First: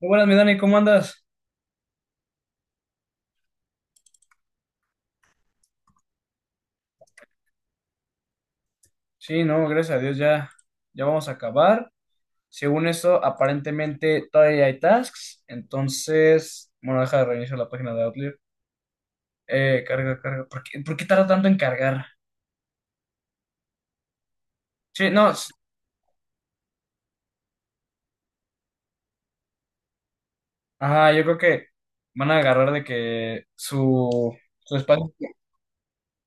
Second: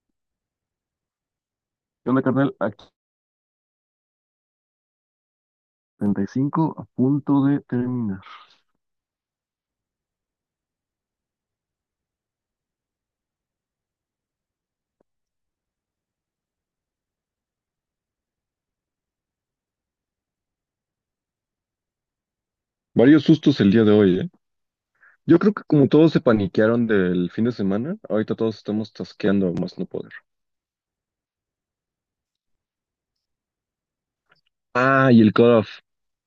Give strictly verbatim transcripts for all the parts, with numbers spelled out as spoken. Muy buenas, mi Dani, ¿cómo andas? ¿Qué onda, carnal? Aquí treinta y cinco a punto de terminar. Sí, no, gracias a Dios ya, ya vamos a acabar. Según eso, aparentemente todavía hay tasks, entonces, bueno, deja de reiniciar la página de Outlier. Eh, carga, carga. ¿Por qué, por qué tarda tanto en cargar? Varios sustos el día de hoy, ¿eh? Sí, no, Yo s- creo que como todos se paniquearon del fin de semana, ahorita todos estamos tasqueando a más no poder. ajá, yo creo que van a agarrar de que su, su espacio. Ah, y el cutoff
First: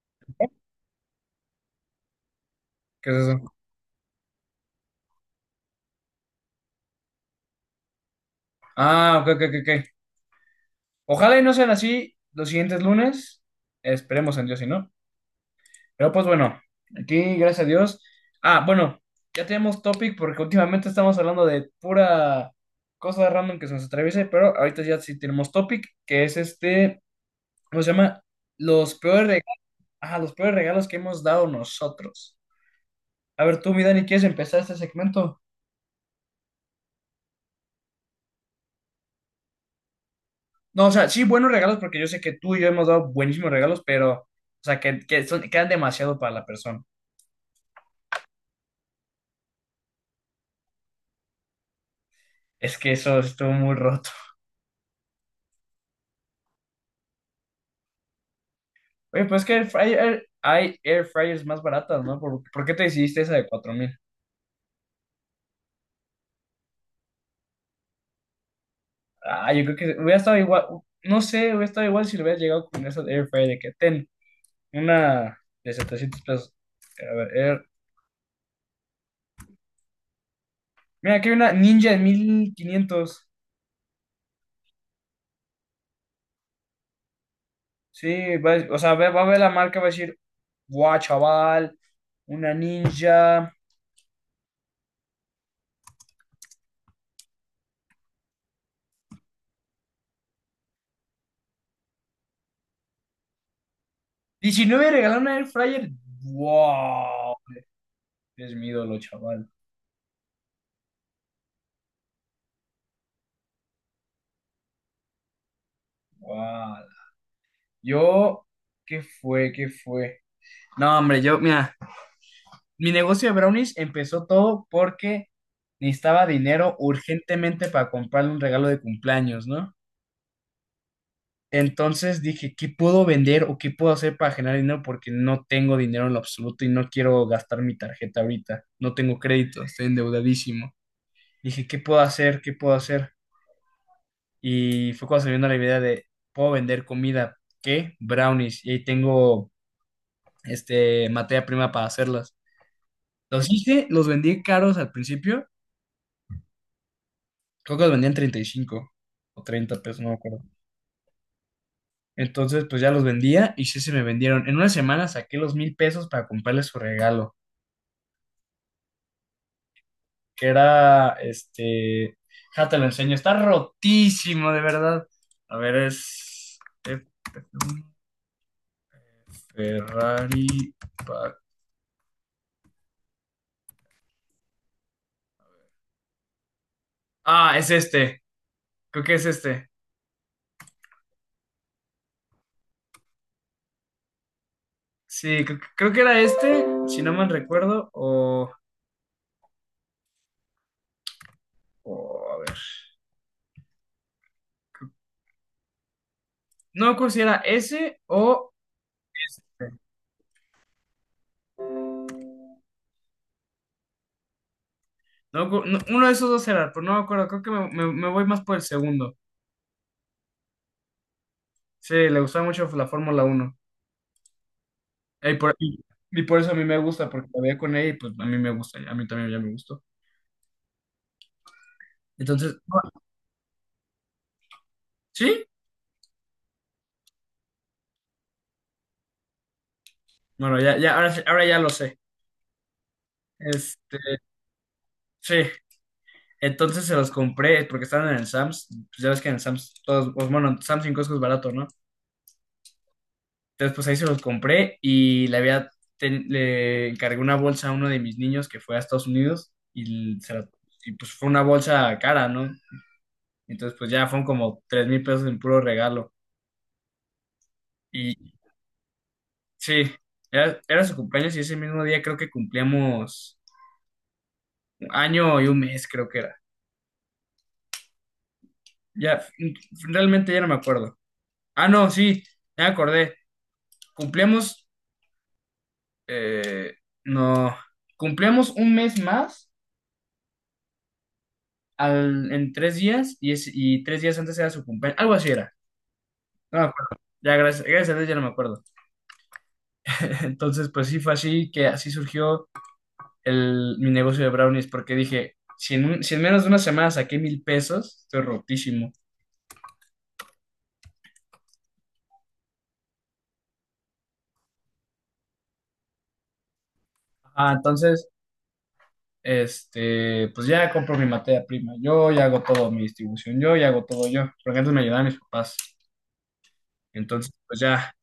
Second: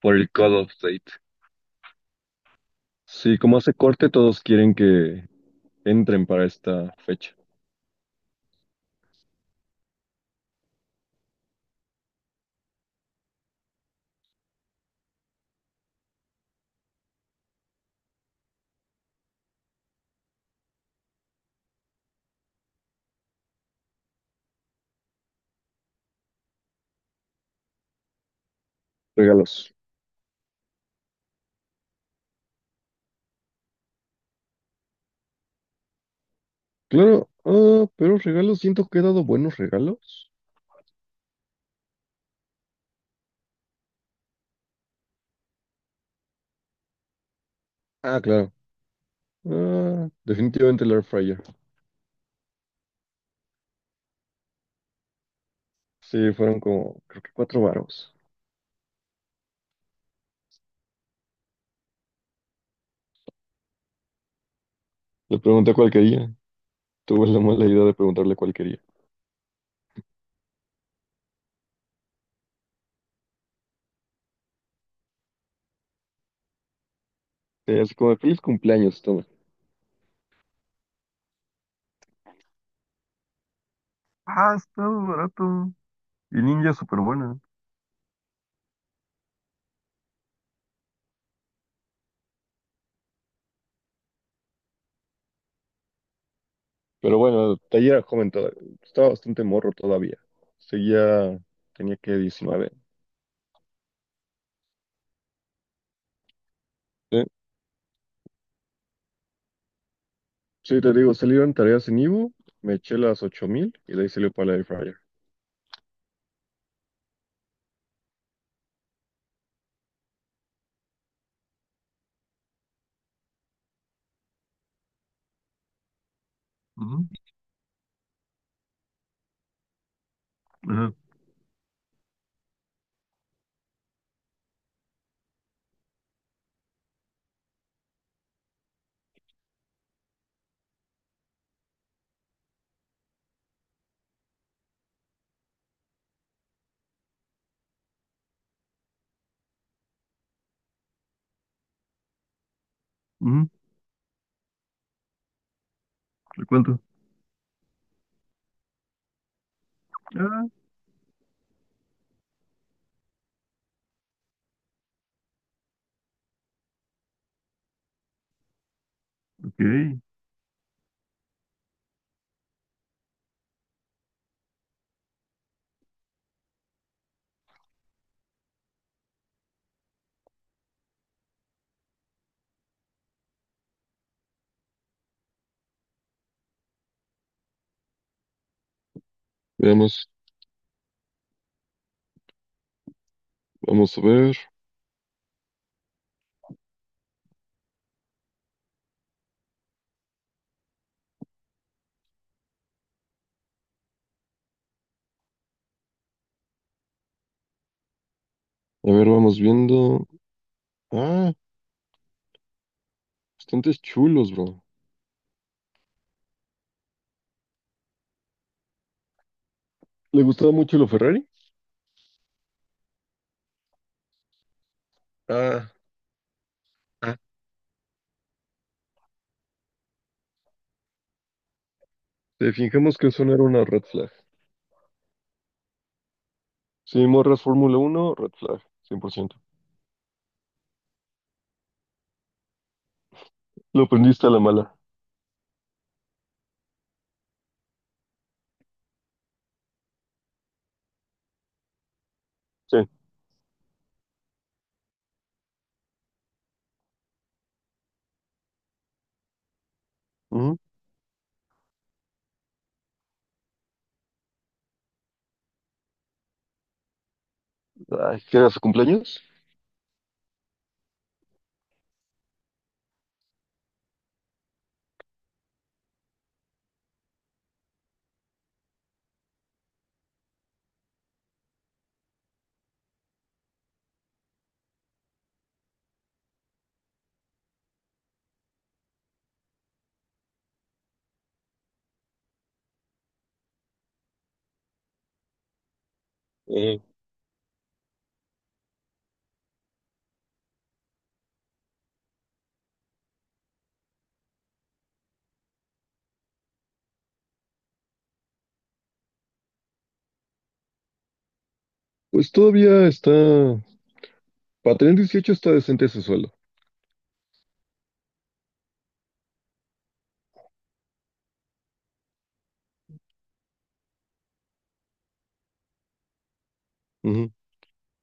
por el cutoff date. ¿Qué es Sí, eso? como hace corte, todos quieren que entren para esta fecha. Ah, ok, ok, ok. Ok. Ojalá y no sean así los siguientes lunes. Esperemos en Dios, si no. Pero pues bueno, aquí gracias a Dios. Ah, bueno, ya tenemos topic porque últimamente estamos hablando de pura cosa random que se nos atraviese, pero ahorita ya sí tenemos topic, que es este, ¿cómo se llama? Los peores regalos, Regalos. ah, los peores regalos que hemos dado nosotros. A ver, tú, mi Dani, ¿quieres empezar este segmento? Claro, ah, pero regalos, siento que he dado buenos regalos. No, o sea, sí, buenos regalos, porque yo sé que tú y yo hemos dado buenísimos regalos, pero, o sea, que, que son, quedan demasiado para la persona. Ah, claro. Ah, definitivamente el air fryer. Es que eso estuvo muy roto. Sí, fueron como, creo que cuatro varos. Oye, pues es que air fryer- hay air fryers más baratas, ¿no? ¿Por, por qué te decidiste esa de cuatro mil? Le pregunté cuál quería. Tuve la mala idea de preguntarle cuál quería. Ah, yo creo que hubiera estado igual, no sé, hubiera estado igual si le hubieras llegado con esa air fryer de que ten una de setecientos pesos. A ver, air- Eh, así como, de feliz cumpleaños, toma. mira, aquí hay una Ninja de mil quinientos. Ah, está muy barato. Y ninja súper buena. Sí, va a- o sea, va, va a ver la marca, va a decir, guau, chaval, una Ninja. Pero bueno, taller era joven todavía. Estaba bastante morro todavía. Seguía, tenía que diecinueve. Diecinueve regalar una air fryer. Sí. Wow, es mi ídolo, chaval. Sí, te digo, salieron tareas en Ivo, me eché las ocho mil y de ahí salió para la air fryer. Wow. Yo, ¿qué fue? ¿Qué fue? No, hombre, yo, mira, mi negocio de brownies empezó todo porque necesitaba dinero Ujú. urgentemente para comprarle un regalo de cumpleaños, ¿no? Ajá. Entonces dije, ¿qué puedo vender o qué puedo hacer para generar dinero? Porque no tengo dinero en lo absoluto y no quiero gastar mi tarjeta ahorita. No tengo crédito, estoy endeudadísimo. Dije, ¿qué puedo hacer? ¿Qué puedo hacer? Y fue cuando se me vino la idea de, puedo vender comida, ¿qué? Brownies. Y ahí tengo, este, materia prima para hacerlas. Ujú. Los hice, los vendí caros al principio. ¿De cuánto? Creo que los vendían treinta y cinco o treinta pesos, no me acuerdo. Ah, Entonces, pues ya los vendía y sí se me vendieron. En una semana saqué los mil pesos para comprarle su regalo, ok. que era, este, ya te lo enseño, está rotísimo, de verdad. A ver, es... es un Ferrari... pa- Ah, es este, creo que es este. Veamos, vamos a ver. Sí, creo, creo que era este, si no mal recuerdo, o... o a ver. No me acuerdo si era ese o... A ver, vamos viendo. Ah, bastantes chulos, bro. no, me acu- no, uno de esos dos era, pero no me acuerdo, creo que me, me- me voy más por el segundo. ¿Le gustaba mucho lo Ferrari? Sí, le gustaba mucho la Fórmula uno. Y por, Ah. y- y por eso a mí me gusta, porque la veía con ella y pues a mí me gusta, a mí también ya me gustó. Si Entonces, ah, fijemos que eso no era una red flag. ¿sí? Si morras Fórmula Uno, red flag, cien por ciento. Bueno, ya, ya, ahora, sí- ahora ya lo sé. Lo Este, aprendiste a la mala. sí, entonces se los compré porque estaban en el Sam's. Pues ya ves que en el Sam's, todos, pues bueno, Sam's cinco es barato, ¿no? Sí. Entonces, pues ahí se los compré y le había, ten- le encargué una bolsa a uno de mis niños que fue a Estados Unidos y, se la- Ujú. y pues fue una bolsa cara, ¿no? Entonces, pues ya fueron como tres mil pesos en puro regalo. Ay, Y ¿qué era su cumpleaños? sí, era, era su cumpleaños y ese mismo día creo que cumplíamos un año y un mes, creo que era. Ya, mm, realmente ya no me acuerdo. Ah, no, sí, ya me acordé. Cumplíamos, eh, no, cumplíamos un mes más. Al- en tres días y, es- y tres días antes era su cumpleaños, algo así era, no me Eh, acuerdo. Ya, gracias, gracias a Dios ya no me acuerdo. Entonces, pues sí fue así que así surgió el, mi negocio de brownies, porque dije, si en, un- si en menos de una semana saqué mil pesos, estoy rotísimo. Pues todavía está. Para tener dieciocho está decente ese suelo. Ah, entonces, este, pues ya compro mi materia prima, yo ya hago todo, mi distribución, yo ya hago todo yo, porque antes me ayudaban mis papás. Ujú. Entonces, pues ya,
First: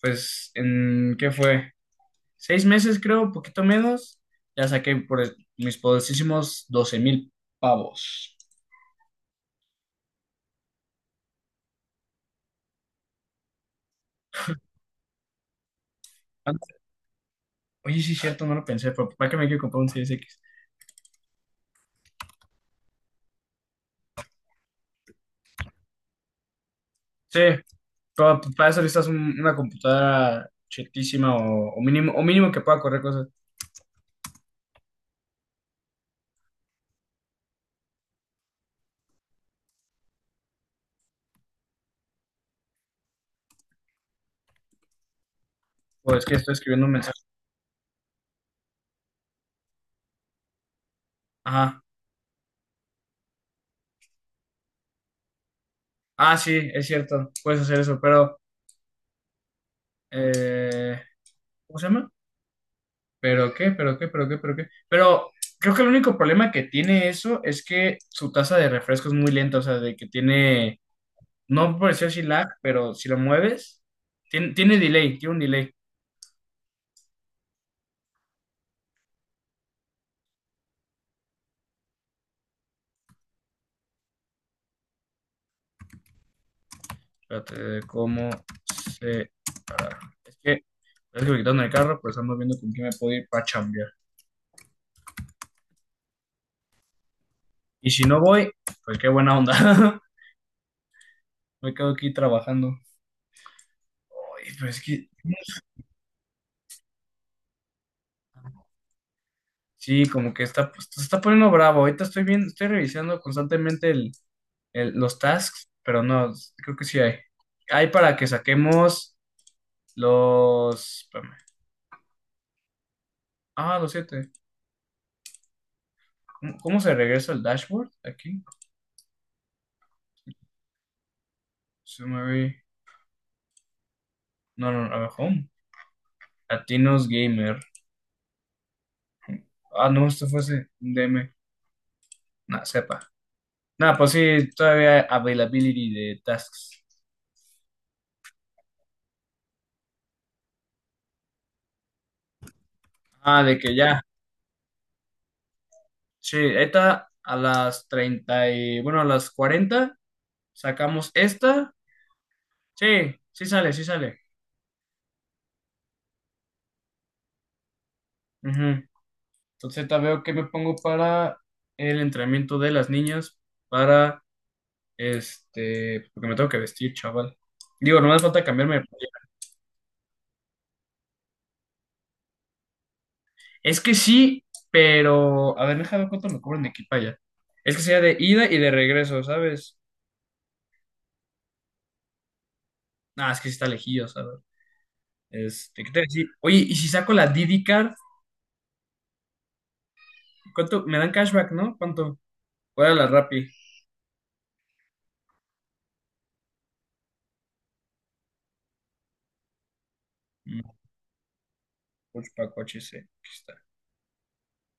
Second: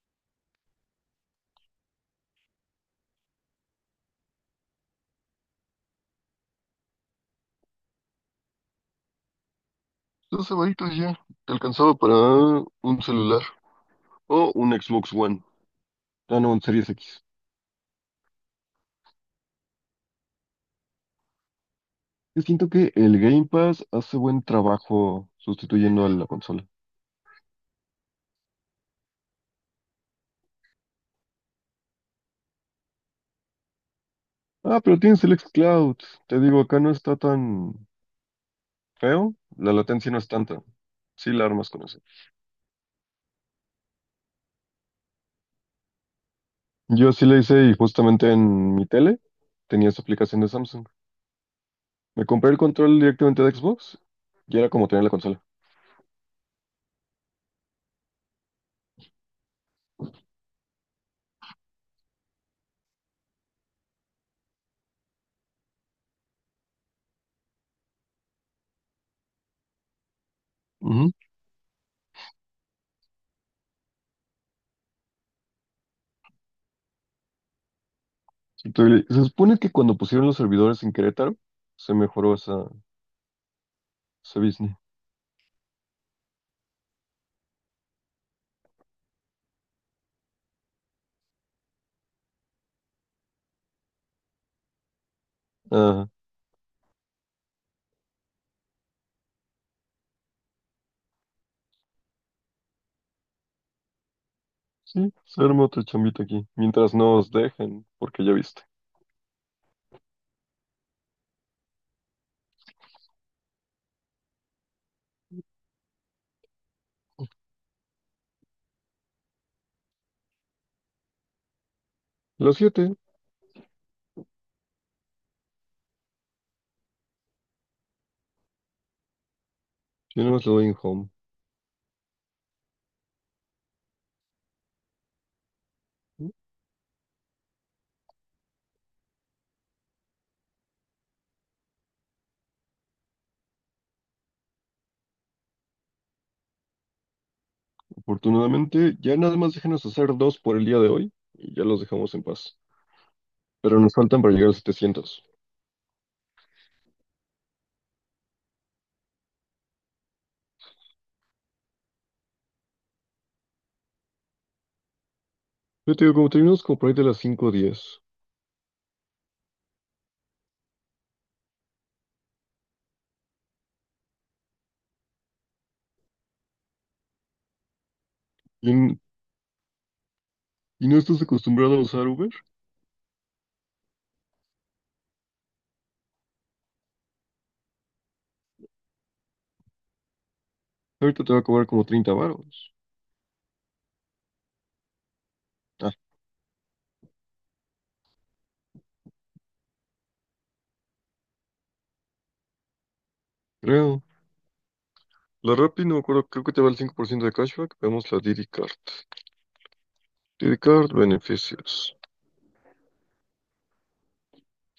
pues, ¿en qué fue? Seis meses, creo, poquito menos, ya saqué por el- mis poderosísimos doce mil pavos. Dos semanitas ya. Te alcanzaba para un celular o un Xbox One. Ah, Ah, no, un Series X. oye, sí, es cierto, no lo pensé, pero ¿para qué me quiero comprar un seis X? Yo siento que el Game Pass hace buen trabajo sustituyendo a la consola. Sí, pero para eso necesitas un- una computadora chetísima o, o mínimo, o mínimo que pueda correr cosas. Ah, pero tienes el xCloud. Te digo, acá no está tan feo, la latencia no es tanta. Sí la armas con eso. Pues es que estoy escribiendo un Yo mensaje. sí la hice y justamente en mi tele tenía esa aplicación de Samsung. Ajá. Me compré el control directamente de Xbox y era como tener la consola. Ah, sí, es cierto, puedes hacer eso, pero, eh, ¿cómo se llama? ¿Pero qué? ¿Pero qué? ¿Pero qué? ¿Pero qué? Pero creo que el único problema que tiene eso es que su tasa de refresco es muy lenta, o sea, de que tiene. Ujú. No me pareció así lag, pero si lo mueves, tiene, tiene delay, tiene un delay. Entonces, se supone que cuando pusieron los servidores en Querétaro, se mejoró esa, ese business. Espérate, ¿cómo se...? ¿Para? Es que, es que me quitaron el carro, pues estamos viendo con quién me puedo ir para chambear. Ah, Y si no voy, pues qué buena onda. Me quedo aquí trabajando. Oye, pues es que, sí, se arma otra chambita aquí. Mientras no os dejen, porque ya viste. sí, como que está, pues, se está poniendo bravo. Ahorita estoy bien, estoy revisando constantemente el, el- los tasks, pero no, creo que sí hay. Hay para que saquemos los... espérame. Los siete, Ah, los siete. ¿Cómo, cómo se regresa al dashboard? Aquí. yo nada más le doy en home. Se mueve. No, no, a ver, home. Latinos Gamer. Ah, no, esto fue ese D M. Nah, sepa. Nah, pues sí, todavía availability de tasks. Afortunadamente, ya nada más déjenos hacer dos por el día de hoy y ya los dejamos en paz. Ah, de que Pero nos ya. faltan para llegar a setecientos. Sí, esta a las treinta y, bueno, a las cuarenta sacamos esta. Sí, sí sale, sí sale. Yo te digo, como terminamos como por ahí de las cinco y diez Ujú. Entonces, ahorita veo que me pongo para el entrenamiento de las niñas para. Este, porque me tengo que vestir, chaval. Digo, no me falta y, cambiarme de n- playera. y no estás acostumbrado a usar Uber, Es que sí, pero. A ver, déjame ver cuánto me cobran de aquí para allá. Es que sea de ida y de regreso, ¿sabes? ahorita te va a cobrar como treinta varos. Ah, es que sí está lejillo, ¿sabes? Este, ¿qué Ah, te decía? Oye, ¿y si saco la Didi Card? ¿Cuánto? Me dan cashback, ¿no? ¿Cuánto? ¿Cuál era la Rappi? creo. La Rappi, no me acuerdo, creo que te va el cinco por ciento de cashback. Veamos la Didi Card. Didi Mm, Card, beneficios. Coach pa' coche, sí. Aquí está.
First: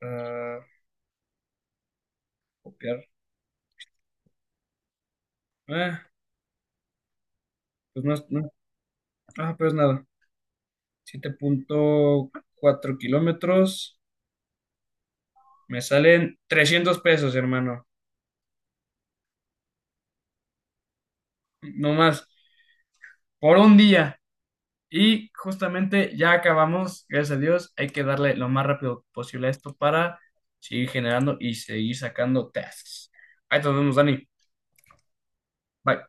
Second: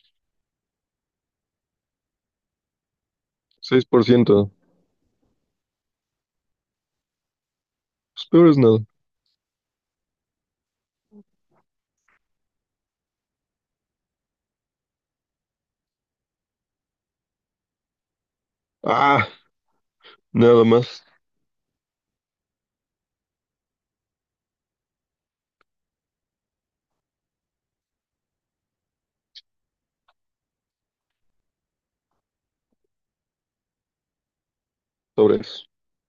Ah, copiar. seis por ciento. Ah, pues no, es- Pues peor no. es nada. Ah, pues nada. siete punto cuatro kilómetros. Me salen trescientos pesos, hermano. Ah, nada más Nomás por un día. Y justamente ya acabamos, gracias a Dios, hay que darle lo más rápido posible a esto para seguir generando y seguir sacando tasks. Ahí nos vemos, Dani. sobre eso. Bye.